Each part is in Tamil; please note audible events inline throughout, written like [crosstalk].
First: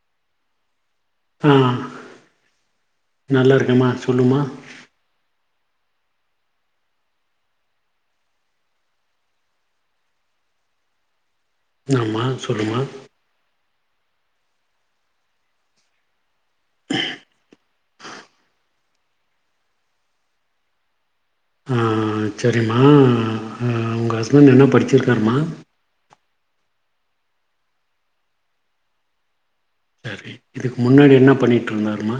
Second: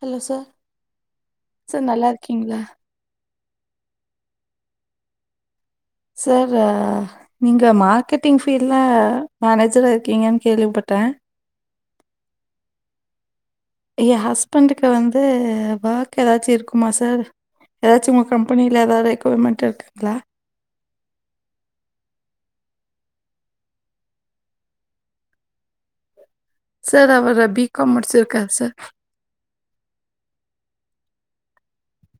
ஹலோ சார் சார் நல்லா இருக்கீங்களா நல்லாயிருக்கேம்மா சொல்லுமா சார் நீங்க மார்க்கெட்டிங் ஃபீல்ட்ல மேனேஜரா இருக்கீங்கன்னு கேள்விப்பட்டேன் ஆமா சொல்லுமா என் ஹஸ்பண்டுக்கு வந்து ஒர்க் எதாச்சும் இருக்குமா சார் எதாச்சும் உங்க கம்பெனில ஏதாவது ரெக்குயர்மெண்ட் இருக்குங்களா உம்ம் சேரிம்மா உங்க ஹஸ்பண்ட் என்ன படிச்சிருக்காருமா சார் அவர பி காம் முடிச்சு இருக்காார் சார் சேரி இதுக்கு முன்னாடி என்ன பண்ணிட்டு இருந்தாருமா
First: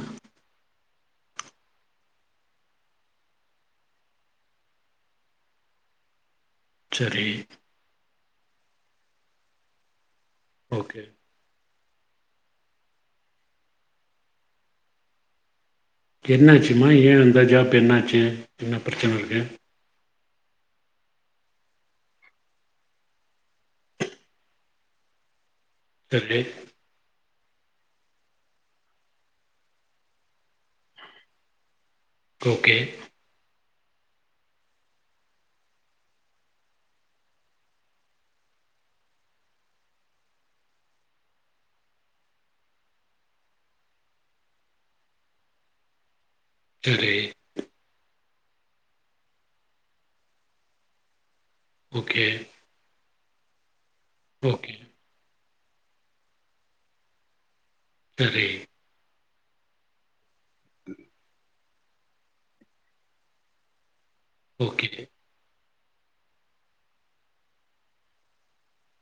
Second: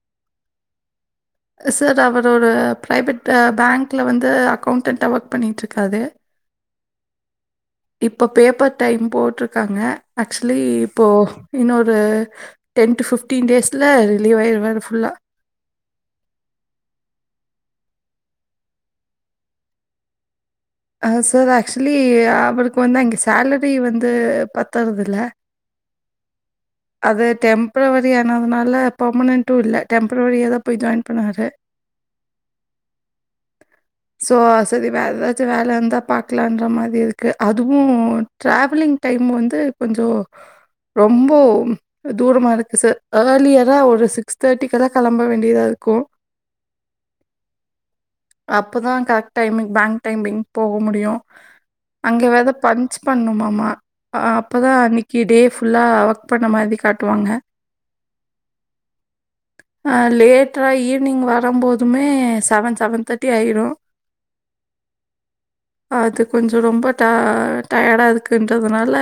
சார் அவரோ ஒரு பிரைவேட் பேங்க்ல வந்து அக்கௌண்ட்டா ஒர்க் பண்ணிட்டு இருக்காரு சேரி இப்போ பேப்பர் டைம் போட்டருக்காங்க ஆக்சுவலி ஓகே இப்போ இன்னொரு டென் பிப்டீன் டேஸ்ல ரிலீவ் ஆயிருவார் புல்லா என்னாச்சுமா ஏன் வந்த ஜாப் என்னாச்சு என்ன பிரச்சன இருக்கு சார் ஆக்சுவலி அவருக்கு வந்து அங்கே சேலரி வந்து பத்துறதுல சேரி அது டெம்பப்ரவரி ஆனதுனால பர்மனன்டும் இல்ல டெப்ரவரியாகதான் போய் ஜாயின் பண்ணுவாரு ஓகே சோ சரி வே ஏதாச்சும் வேல இருந்தா பாக்கலன்ற மாரி இருக்கு அதுவும் டிராவலிங் டைம் வந்து கொஞ்சம் ரொம்ப தூரமா இருக்கு சார் இர்லியரா ஒரு சிக்ஸ் தேர்ட்டிக்கல்லாம் கிளம்ப வேண்டியதா இருக்கும் சேரி அப்பதான் கரெக்ட் டைமுங் பேங்க் டைமிங் போக முடியும் ஓகே அங்கே வத பஞ்ச பண்ணுமாமா ஆஹ் ஓகே அப்பதான் அன்னைக்கி டே ஃபுல்லா அவ பண்ண மாதிரி காட்டுவாங்க சேரி அஹ்லேட் ஈவினிங் வரம்போது எதுமே செவன் செவன் தேர்ட்டி ஆயிரும் ஓகே அது கொஞ்சம் ரொம்ப டயடா இருக்குன்றதுனால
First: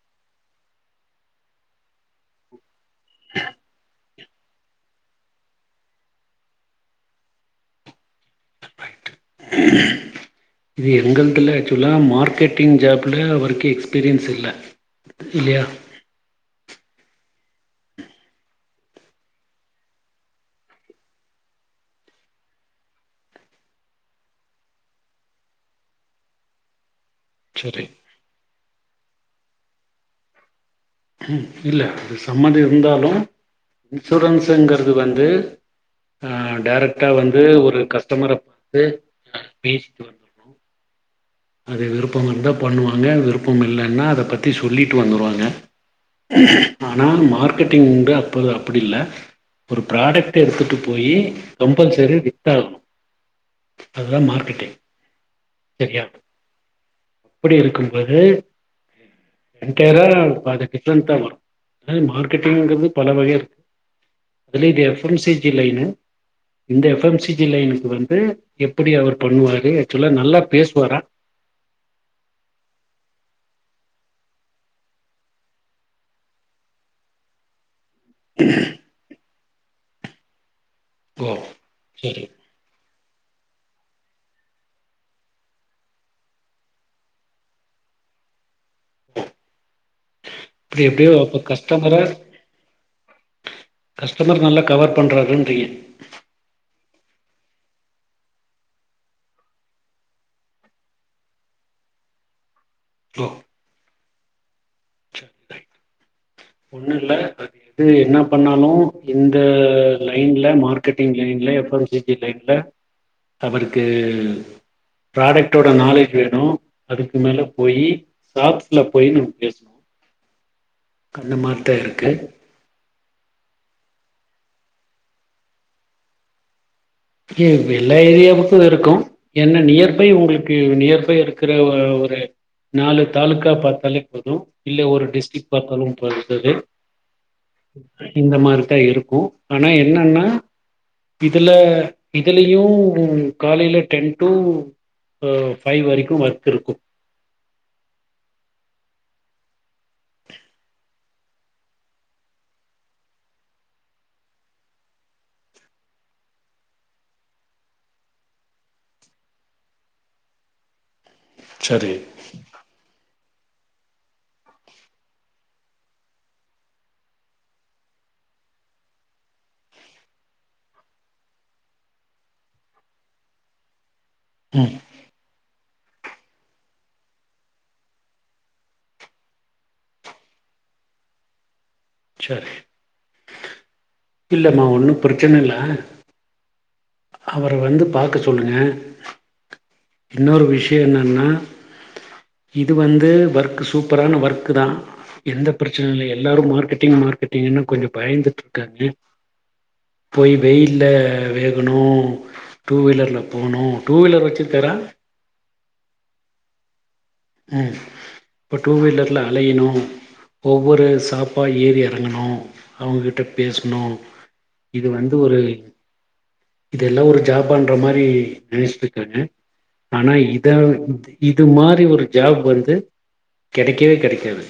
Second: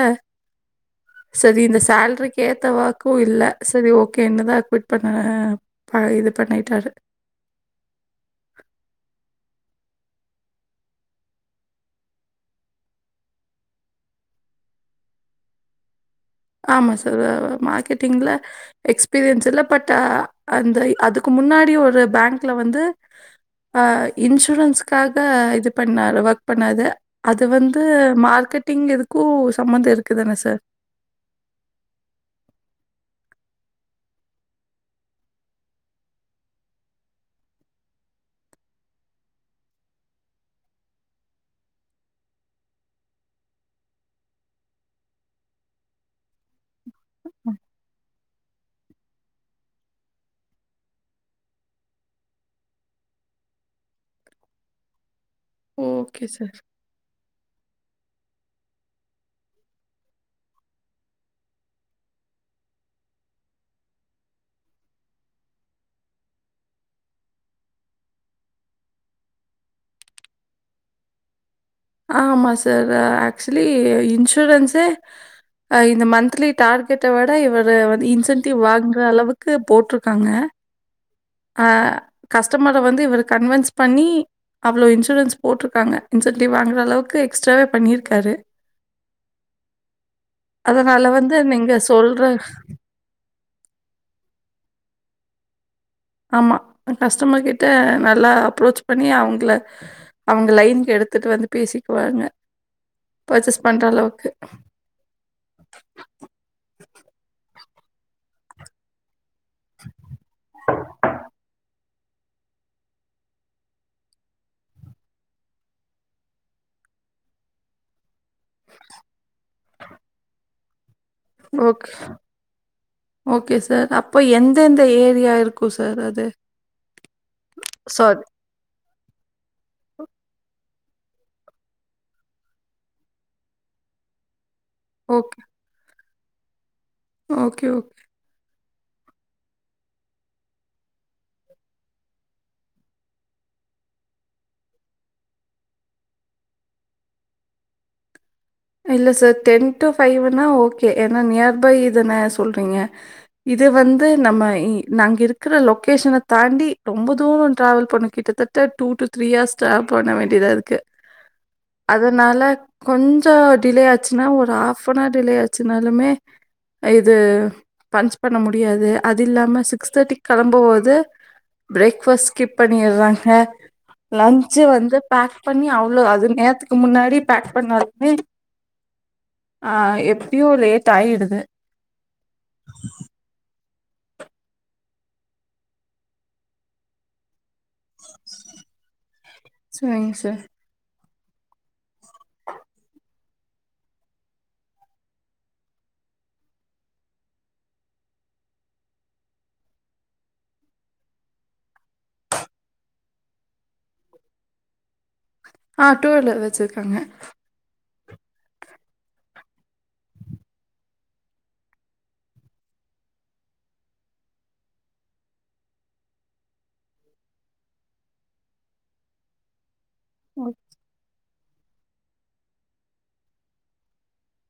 சேரி இந்த சேலரி கேத்த வா இல்ல சேரி ஓகே ஓகே தான் குட் பண்ண இது பண்ணிட்டாரு இது எங்கதுல ஆக்சுவலா மார்க்கெட்டிங் ஜாப்ல எக்ஸ்பீரியன்ஸ் இல்ல இல்லாயா ஆமா சார் மார்க்கெட்டிங்ல எக்ஸ்பீரியன்ஸ் இல்ல பட் அந்த அதுக்கு முன்னாடி ஒரு பேங்க்ல வந்து அஹ இன்சூரன்ஸ்க்காக இது பண்ணாரு ஒர்க் பண்ணாது அது வந்து சரி மார்க்கெட்டிங் எதுக் கூ சம்பந்தம் இருக்குதானே சார் ம் இல்லை அது சம்மந்தம் இருந்தாலும் இன்சூரன்ஸ்ங்கிறது வந்து டேரேக்டா வந்து ஒரு கஸ்டமர பார்த்து பேசிட்டு வரனும் அது விருப்பம் இருந்தா பண்ணுவாங்க விருப்பம் இல்லைன்னா அத பத்தி சொல்லிட்டு வந்துருவாங்க ஆனா மார்க்கெட்டிங் உண்டு அப்பது அப்படி இல்ல ஒரு ப்ராடக்ட் எடுத்துட்டு போய் கம்பல்சரி வித்தும் ஆகனும் அதுதான் மார்க்கெட்டிங் சரியா ஓகே சார் அப்படி இருக்கும்பது‌என்டையர் த வரும் மார்க்கெட்டிங்கிறது பல வகை இருக்கு அதுலய இது எப்எம்சிஜி லைனு இந்த எப்எம்சிஜி லைனுக்கு வந்து எப்படி அவர் பண்ணுவாரு ஆக்சுவலா நல்லா பேசுவாரா ஆ ஆமா சார் ஆக்சுவலி இன்சூரன்ஸ்இந்த மந்த்லி டார்கெட்ட விட இவ வந்து இன்சன்டிவ் வாங்குற அளவுக்கு இது போட்டிருக்காங்க ஓ அஹ சரி கஷ்டமர் வந்து இவர் கன்வஸ் பண்ணி அவ்வளவு இன்சூரன்ஸ் போட்ருக்காங்க இன்சென்டிவ்வு வாங்கற அளவுக்கு எக்ஸ்ட்ரா பண்ணிருக்காரு அதனால எப்படியோ வந்து நீங்க கஸ்டமர சொல்ற கஸ்டமர் நல்லா கவர் பண்றார்ருங்கிக ஏன் ஆமா கஸ்டமர் கிட்ட நல்லா அப்ரோச் பண்ணி அவங்கள அவங்க லைனுக்கு எடுத்துட்டு வந்து பேசிக்குவாங்க ஓ பர்ச்சேஸ் பண்ற அளவுக்கு சரி ரைட் ஒண்ணு இல்ல அது எது என்ன பண்ணாலும் இந்த லைன்ல மார்க்கெட்டிங் லைன்ல எப்ப லைன்ல அவருக்கு ப்ராடக்ட் நாலேஜ் வேணும் அதுக்கு மேல போய் சாஸ்ல போயி நம பேசணும் அந்த மாரி தான் ஓகே. இருக்கு ஓகே சார் அப்போ எந்தெந்த ஏரியா இருக்கும் சார் அது ஏ வெல்லா சாரி. ஏரியாவுக்கும் இருக்கும் என்ன நியர் ப் உங்களுக்கு நியர்ஃபை இருக்கிற ஒரு நாலு தாலுக்கா பாத்தாலே போதும் இல்லை ஒரு ஓகே. டிஸ்ட்ரிக்ட் பாத்தாலும் ஓகே, ஓகே. [unintelligible] இந்த மாரி இருக்கும் ஆனா என்னன்னா இதுல இதுலயும் காலையில டென்டு அஹ் ஃபைவ் வரைக்கும் ஒர்க் இருக்கும் இல்ல சார் டென் டு ஃபைவ்ன்னா ஓகே ஏன்னா நியர்பை இதன சொல்றீங்க இது வந்து நம்ம நாங்க இருக்கிற லொக்கேஷனை தாண்டி ரொம்ப தூரம் டிரவால் பண்ண கிட்டத்தட்ட two to three hours travel பண்ண வேண்டியதா இருக்கு சரி அதனால கொஞ்சம் கொஞ்சம் டிலே ஆச்சுன்னா ஒரு ஹாஃப் அவர் டிலே ஆச்சுனாலுமே இது பன்ச் பண்ண முடியாது அது இல்லாம சிக்ஸ் தேர்ட்டி கிளம்பும் போது பிரேக்ஃபஸ்ட் ஸ்கிப் பண்ணிறாங்க லன்சு ம் வந்து பேக் பண்ணி அவ்ளோ அது நேரத்துக்கு முன்னாடி பேக் பண்ண ஆஹா எப்டியோ லேட் ஆகிடுது சரி இல்லமா ஒன்னும் பிரச்சனை இல்ல அவரை வந்து பாக்க சொல்லுங்க சரிங்க சார். இன்னொரு விஷயன்ன இது வந்து ஒர்க் சூப்பரான ஒர்க் தான் எந்த பிரச்சன இல்ல எல்லாரும் மார்கெட்டிங் மார்கெட்டிங்னு கொஞ்சம்பயந்துட்டு இருக்காங்க போய் வெயில்ல ம் டூ வீலர்ல போகணும் டூ வீலர் வச்சுருக்காரா ஆஹ் டூவிலர் வச்சிருக்காங்க உம் இப்ப டூவீலர்ல அலையணும் ஒவ்வொரு சாப்பா ஏறி இறங்கணும் அவுங்கிட்ட பேசணும் இது வந்து ஒரு இது எல்லா ஒரு ஜாபான்ற மாரி நினைச்சிட்ருக்காங்க ஆனா இதான் இது மாறி ஒரு ஜாப் வந்து கிடைக்கவே கிடைக்காது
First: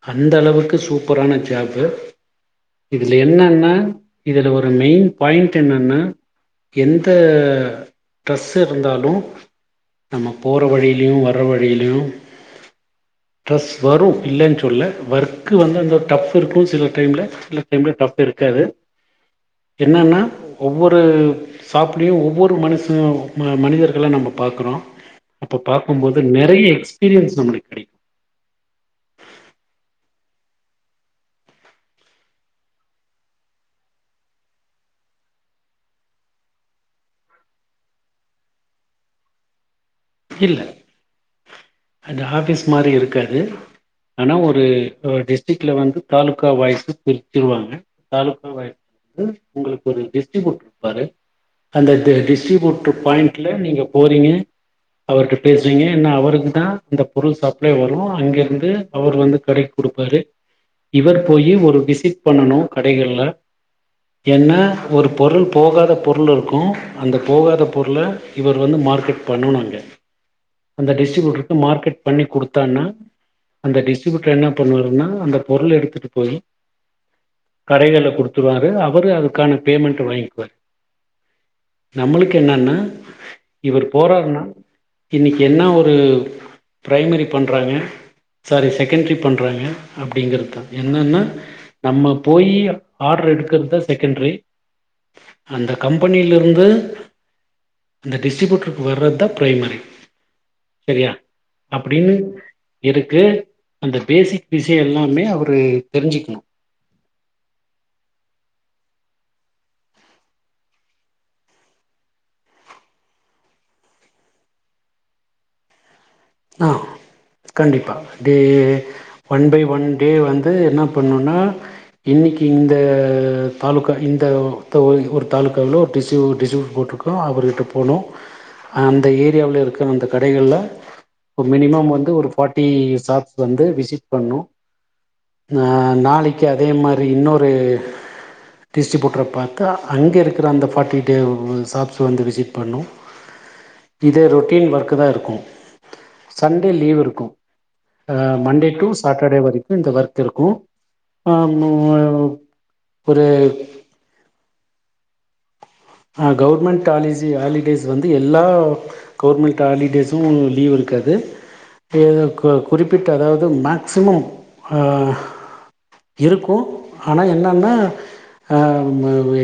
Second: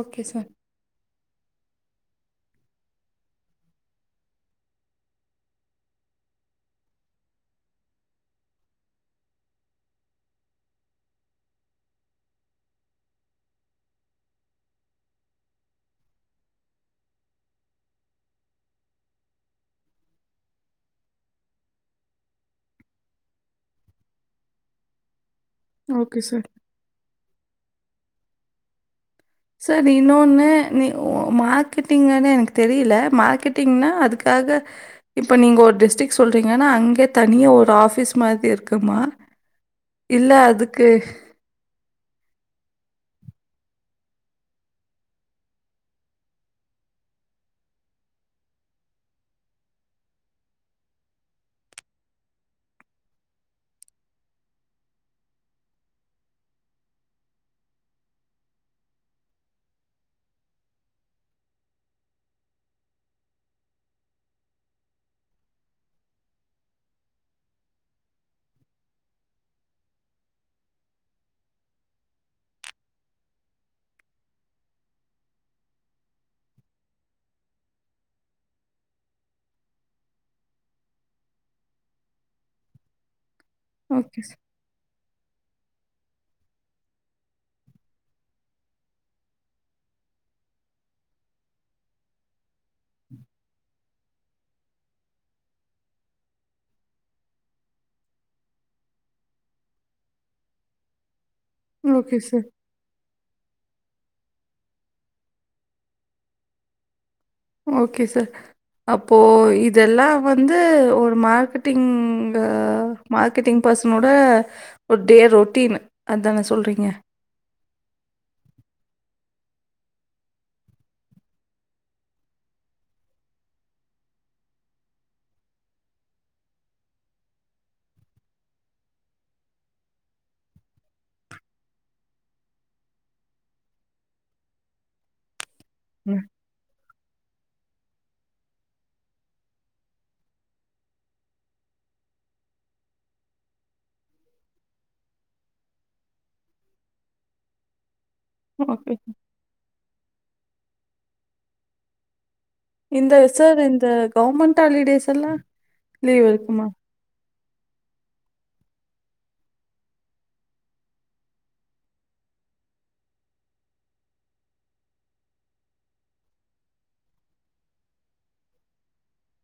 ஓகே அந்த சார் அளவுக்கு சூப்ப ரான ஜாப் இதுல என்னன்ன இதுல ஒரு மெயின் பாய்ண்ட் என்னன்னா எந்த டிரெஸ் இருந்தாலும் நம்ம போற வழியிலும் வர வழியிலும் டிரஸ் வரும் இ சொல்ல ஒர்க்கு வந்து அந்த டஃப் இருக்கும் சில டைம்ல சில டைம்ல டஃப் இருக்காது என்னன்னா ஒவ்வொரு சாப்பிடையும் ஒவ்வொரு மனு மனிதர்கள்ளாம் நம்ம பாக்குறோம் அப்ப பாக்கும்போது ஓகே சார் நெறைய எக்ஸ்பீரியன்ஸ் நம்மளுக்கு கிடைக்கும் சார் இன்னொன்னு நீ மார்க்கெட்டிங்கன்னு எனக்கு தெரியல மார்க்கெட்டிங்னா அதுக்காக இப்போ நீங்கள் ஒரு டிஸ்ட்ரிக் சொல்றீங்கன்னா அங்கே தனியாக ஒரு ஆஃபீஸ் மாரி இருக்குமா இல்லை இல்ல அதுக்கு அந்த ஆபிஸ் மாரி இருக்காது ஆனா ஒரு டிஸ்ரிக்ல வந்து தாலுகா வாய்ஸ் பிரிச்சிருவாங்க தாலுகா வாய்ஸ் வந்து உங்களுக்கு ஒரு டிஸ்டிக்பி இருப்பாரு அந்த டிஸ்ட்ரிபியூட்ர் பாயிண்ட்ல நீங்க போறீங்க அவர்கிட்ட பேசுவீங்க ஏன்னா அவருக்கு தான் இந்த பொருள் சப்ளை வரும் அங்கேருந்து அவர் வந்து கடைக்கு குடுப்பாரு இவர் போய் ஒரு விசிட் பண்ணணும் கடைகள்ல ஏன்னா ஒரு பொருள் போகாத பொருள் இருக்கும் அந்த போகாத பொருளை இவர் வந்து மார்க்கெட் பண்ணும் நாங்க அந்த டிஸ்டரிபியூட்டருக்கு மார்க்கெட் பண்ணி குடுத்தான்னா அந்த டிஸ்ரிபியூட்டர் என்ன பண்ணுவாருன்னா அந்த பொருள் எடுத்துட்டு போய் கடைகள்ல குடுத்துருவாரு அவரு அதுக்கான பேமெண்ட் வாங்கிக்குவாரு நம்மளுக்கு என்னன்னா இவர் ஓகே சார் போறாருனா இன்னைக்கி என்ன ஒரு ப்ரைமரி பண்ணுறாங்க சாரி செகண்ட்ரி பண்றாங்க அப்டிங்கிறது தான் என்னன்னா நம்ம போய் ஆர்டரு எடுக்கிறது தான் செகண்ட்ரி அந்த கம்பெனிலருந்து அந்த டிஸ்ட்ரிபியூட்டருக்கு வர்றது தான் ப்ரைமரி சரியா அப்டின்னு ஓகே சார் இருக்கு அந்த பேசிக் விஷ்யொ எல்லாமே அவரு தெரிஞ்சிக்கணு ஓகே சார் அப்போ இதெல்லா வந்து ஒரு மார்க்கெட்டிங் மார்க்கெட்டிங் பர்சனோட ஒரு டே ரொட்டீன் அதானே ஆ சொல்கிறீங்க கண்டிப்பா day one by one day வந்து என்ன பண்ணுன்னா இன்னைக்கி இந்த தாலுக்கா இந்த தொ ஒரு தாலுக்காவ்ல ஒரு டிஸு டிஸ்ட்ரிபியூட் போட்ருக்கோ அவர்கிட்ட போனு அந்த ஏரியாவுல இருக்க அந்த கடைகள்ல இப்ப மினிமம் வந்து ஒரு ஃபார்ட்டி ஷாப்ஸ் வந்து விசிட் பண்ணு ம். நாளைக்கு அதே மாரி இன்னொரு டிஸ்ட்ரிபியூட்ர பாத்து அங்கே இருக்கிற அந்த ஃபார்ட்டி ட ஷாப்ஸ் வந்து விசிட் பண்ணும் இதே ரொட்டீன் ஒர்க்கு தா இருக்கு சண்டே லீவ் இருக்கு ஆ மண்டே டூ ஓகே சாட்டடே வரை இந்த ஒர்க் இருக்கு ஆ இந்த ஒரு சார் இந்த கவர்மெண்ட் டு ஹாலிடேஸ் எல்லா அ கவர்மெண்ட் ஹாலிஸ் ஹாலிடேஸ் வந்து எல்லா கவர்மெண்ட் ஹாலிடேசு லீவ் இருக்காது அ க குறிப்பிட்ட அதாவ்து மேக்சிமம் அ இருக்கு ஆனா என்னன்னா ஆ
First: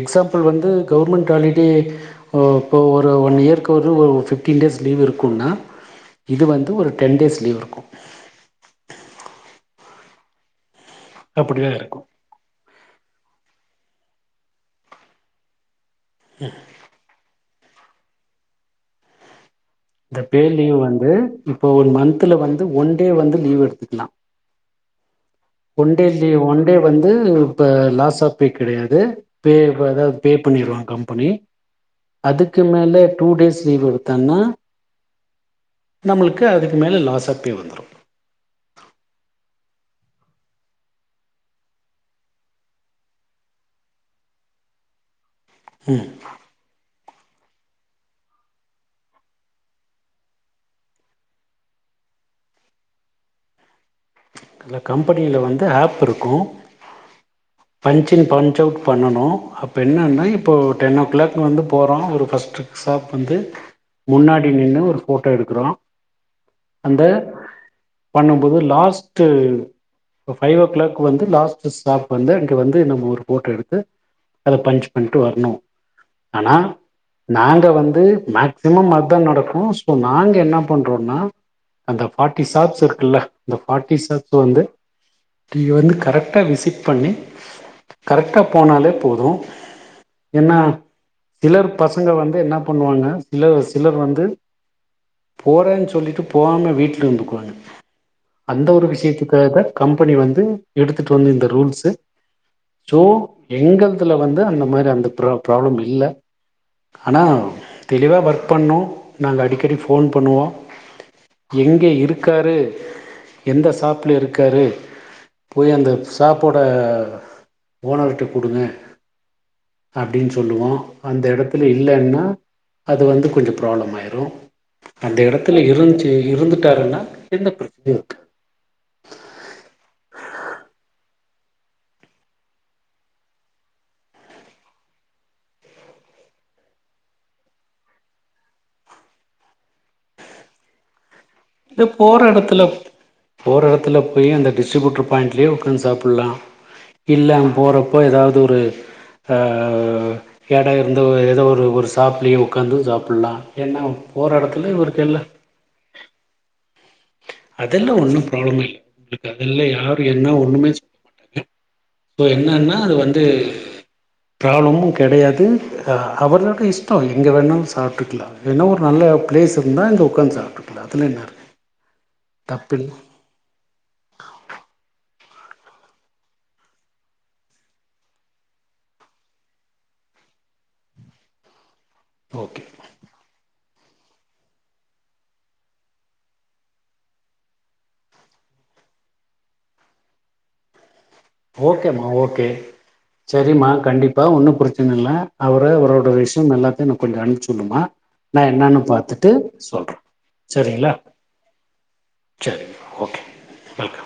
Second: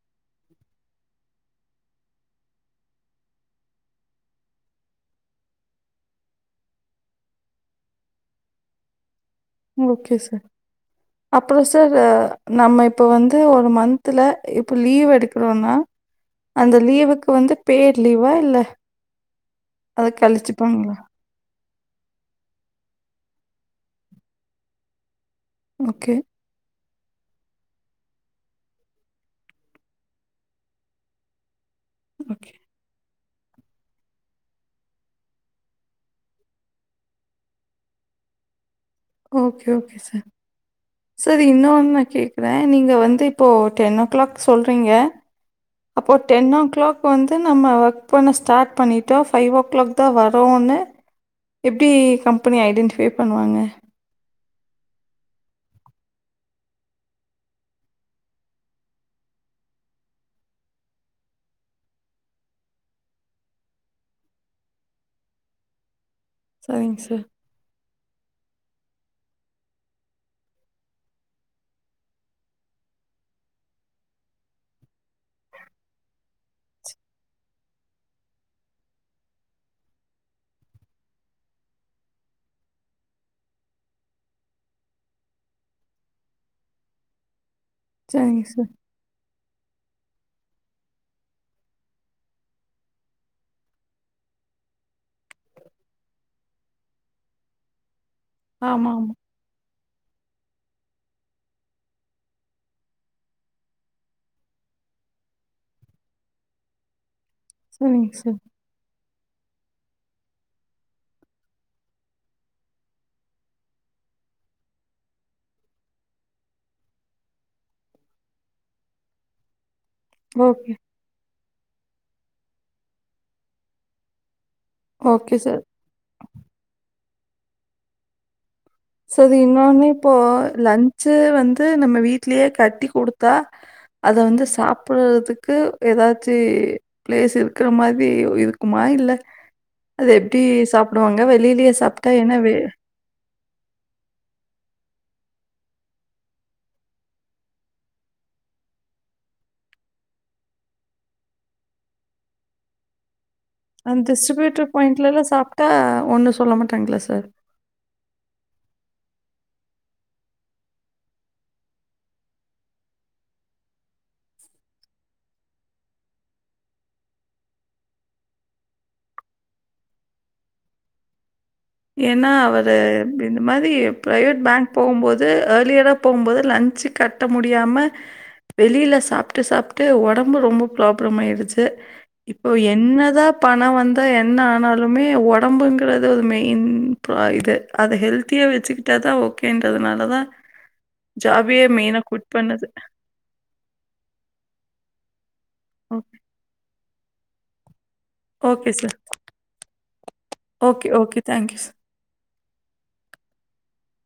எக்ஸாம்பிள் வந்து கவர்மெண்ட் ஹாலிடே இப்ப ஒரு ஒன் இயர்க்கு ஒரு ஃபிஃப்டீன் டேஸ் லீவ் இருக்குன்னா இது வந்து ஒரு டென் டேஸ் லீவ் இருக்கு ஓகே சார் அப்படிதா அப்றோசார் இருக்கு நம்ம இப்ப வந்து ஒரு மன்த் த்துல இப்பொ லீவ் எடுக்குறோனா அந்த லீவுக்கு வந்து பேட் லீவா இல்ல அத இந்த பேட் லீவ் கழிச்சுப்பாங்களா? வந்து இப்போ ஒரு மன்த்துல வந்து ஒன் டே வந்து லீவ் எடுத்துக்லா one day okay, leave one day வந்து இப்ப லாஸாஃப் பே கிடையாது பே வது பே பண்ணிருவாங்க கம்பெனி ஓகே. அதுக்கு மேல டூ டேஸ் லீவ் எடுத்தானா நமுலுக்கு அதுக்கு மேல லாசாப்பே வந்துரு ஓகே ஓகே சார் சார் இன்னான்னு கேக்குறே நீங்க வந்து இப்போ டென் ஓ க்ளாக் சொல்றீங்க அப்போ டென் ஓ க்ளாக் இப்போ வந்து நம்ம ஒர்க் பண்ண ஸ்டார்ட் பண்ணிட்டோ ஃபைவ் ஓ க்ளாக் தா வரோனு எப்டி கம்பெனி ஐடென்டிஃபை பண்ணுவாங்க இல்ல கம்பெனில வந்து ஆப் இருக்கு பன்ச்சின் பன்ச்அவுட் பண்ணணு அப்போ என்னன்னா இப்போ டென் ஓ க்ளாக் வந்து போறோ ஒரு ஃபர்ஸ்ட் ஷாப் வந்து முன்னாடி நின்னு ஒரு ஃபோட்டோ எடுக்குறோ சரிங்க அந்த சார். பணம் புது லாஸ் டு‌ ப ஃபை ஓ க்ளாக் வந்து லாஸ்ட்டு ஸ்டாஃப் வந்து அங்க வந்து நம்ம ஒரு ஃபோட்டோ எடுத்து அத பன்ச் பண்ணிட்டு வர்ணு ஆனா நாங்க வந்து மேக்சிமம் அதா நடக்கு சோ நாங்க என்ன பண்றோன்னா அந்த ஃபாட்டி சாக்ஸ் இருக்குல்ல ஃபார்ட்டிசார்ஸ் வந்து நீ வந்து கரெக்டா விசிட் பண்ணி கரெக்டா சரிங்க சார். போனாலே போது என்னா சிலர் பசங்க வந்து என்ன பண்ணுவாங்க சிலர் சிலர் வந்து போறேன் சொல்லிட்டு போகாம வீட்ல இருந்துக்குவாங்க அந்த ஒரு ஆமா, ஆமா. விஷயத்துக்காக கம்பெனி வந்து எடுத்துட்டு வந்து இந்த ரூல்ஸு ஸோ எங்கள்துல வந்து அந்த மாரி அந்த பிரா பிராப்ளம் இல்லை ஆனா சரிங்க தெளிவா சார். ஒர்க் பண்ணா நாங்க அடிக்கடி ஃபோன் பண்ணுவோம் எங்க இருக்காரு எந்த ஷாப்ல இருக்காரு போய் அந்த ஷாப்போட ஓனர்கிட்ட குடுங்க அப்படின்னு ஓகே, சொல்லுவோம் அந்த எடத்து ல இல்லனா அது வந்து கொஞ்சம் பிராப்பளம் ஆயிரும் அந்த ஓகே சார். எடத்துல இருந்சி இருந்துட்டாருன்னா எந்த பிரச்சனையும் இல்ல சரி இன்னொன்னு இப்போ லன்ச்சு வந்து நம்ம வீட்டுலயே கட்டி கொடுத்தா அத வந்து சாப்பிடுறதுக்கு ஏதாச்சி பிளேஸ் இருக்குற மாதிரி இருக்குமா இல்ல அத எப்டி சாப்பிடுவாங்க வெளியிலயே இது சாப்பிட்டா போற என்ன வே இடத்துல போற இடத்துல போயி அந்த டிஸ்ட்ரிபுட்டர் பாயிண்ட்லேயே உகாந்து சாப்பிலாம் இல்ல அங்க போறப்போ ஏதாவது ஒரு ஹ ஹ எடம் இருந்தா ஏதோ ஒரு ஒரு சாப்லேய உட்காந்தும் சாப்பிட்லாம் அந்த சுவீட்டு பாயிண்ட்லால சாப்பிட்டா ஒண்ணும் சொல்ல மா அதெல்லாம் ஒண்ணும் பிராப்ளமேயில்ல உங்களுக்கு அதல்லாம் யாரும் என்ன ஒண்ணுமே சொல்ல மாட்டாங்க இப்ப என்னன்னா அது வந்து பிராப்ளமும் கிடையாது ஆஹா அவர்களுக்கும் இஷ்டம் எங்க வேணாலும் சாப்பிட்டுகளாம் ஏன்னா ஒரு நல்ல பிளேஸ்யிருந்தா உட்காந்து சாப்பிட்டுகளாம் அதலாம் என்னை இருக்கு ஏனா அவுரு தப்பில்ல இந்த இந்த மாரி பிரைவேட் பேங்க் போகும்போது எர்லியிர்ரா போ போது லஞ்சு கட்ட முடியாம வெளியில சாப்ட்டு சாப்ட்டு ஒடம்பு ரொம்ப பிராப்ளம் ஆயிடுச்சு இப்போ ஓகே என்ன தான் பணம் வந் தே என்ன ஆனாலுமே ஒடம்புங்கிறது ஒரு மே இந் தொய்து அதே அதஹெல்த்தியா வச்சுக்கிட்டாதான் ஓக்கேயின்றதுனாலதான் ஓகேமா ஓகே செரிம்மா கண்டிப்பா ஒன்னும் பிரச்சனை இல்ல அவுரு அவர்ரோட விஷயம் எல்லாத்தையும் கொஞ்சம் அம்சியுடுமா நான் ஓகே என்னன்னு சார் பாத்துட்டு சொல்றேன் ஓகே செரிங்களா ஓகே தேங்க்யூ செரிங்க ஓகே வெல்கம்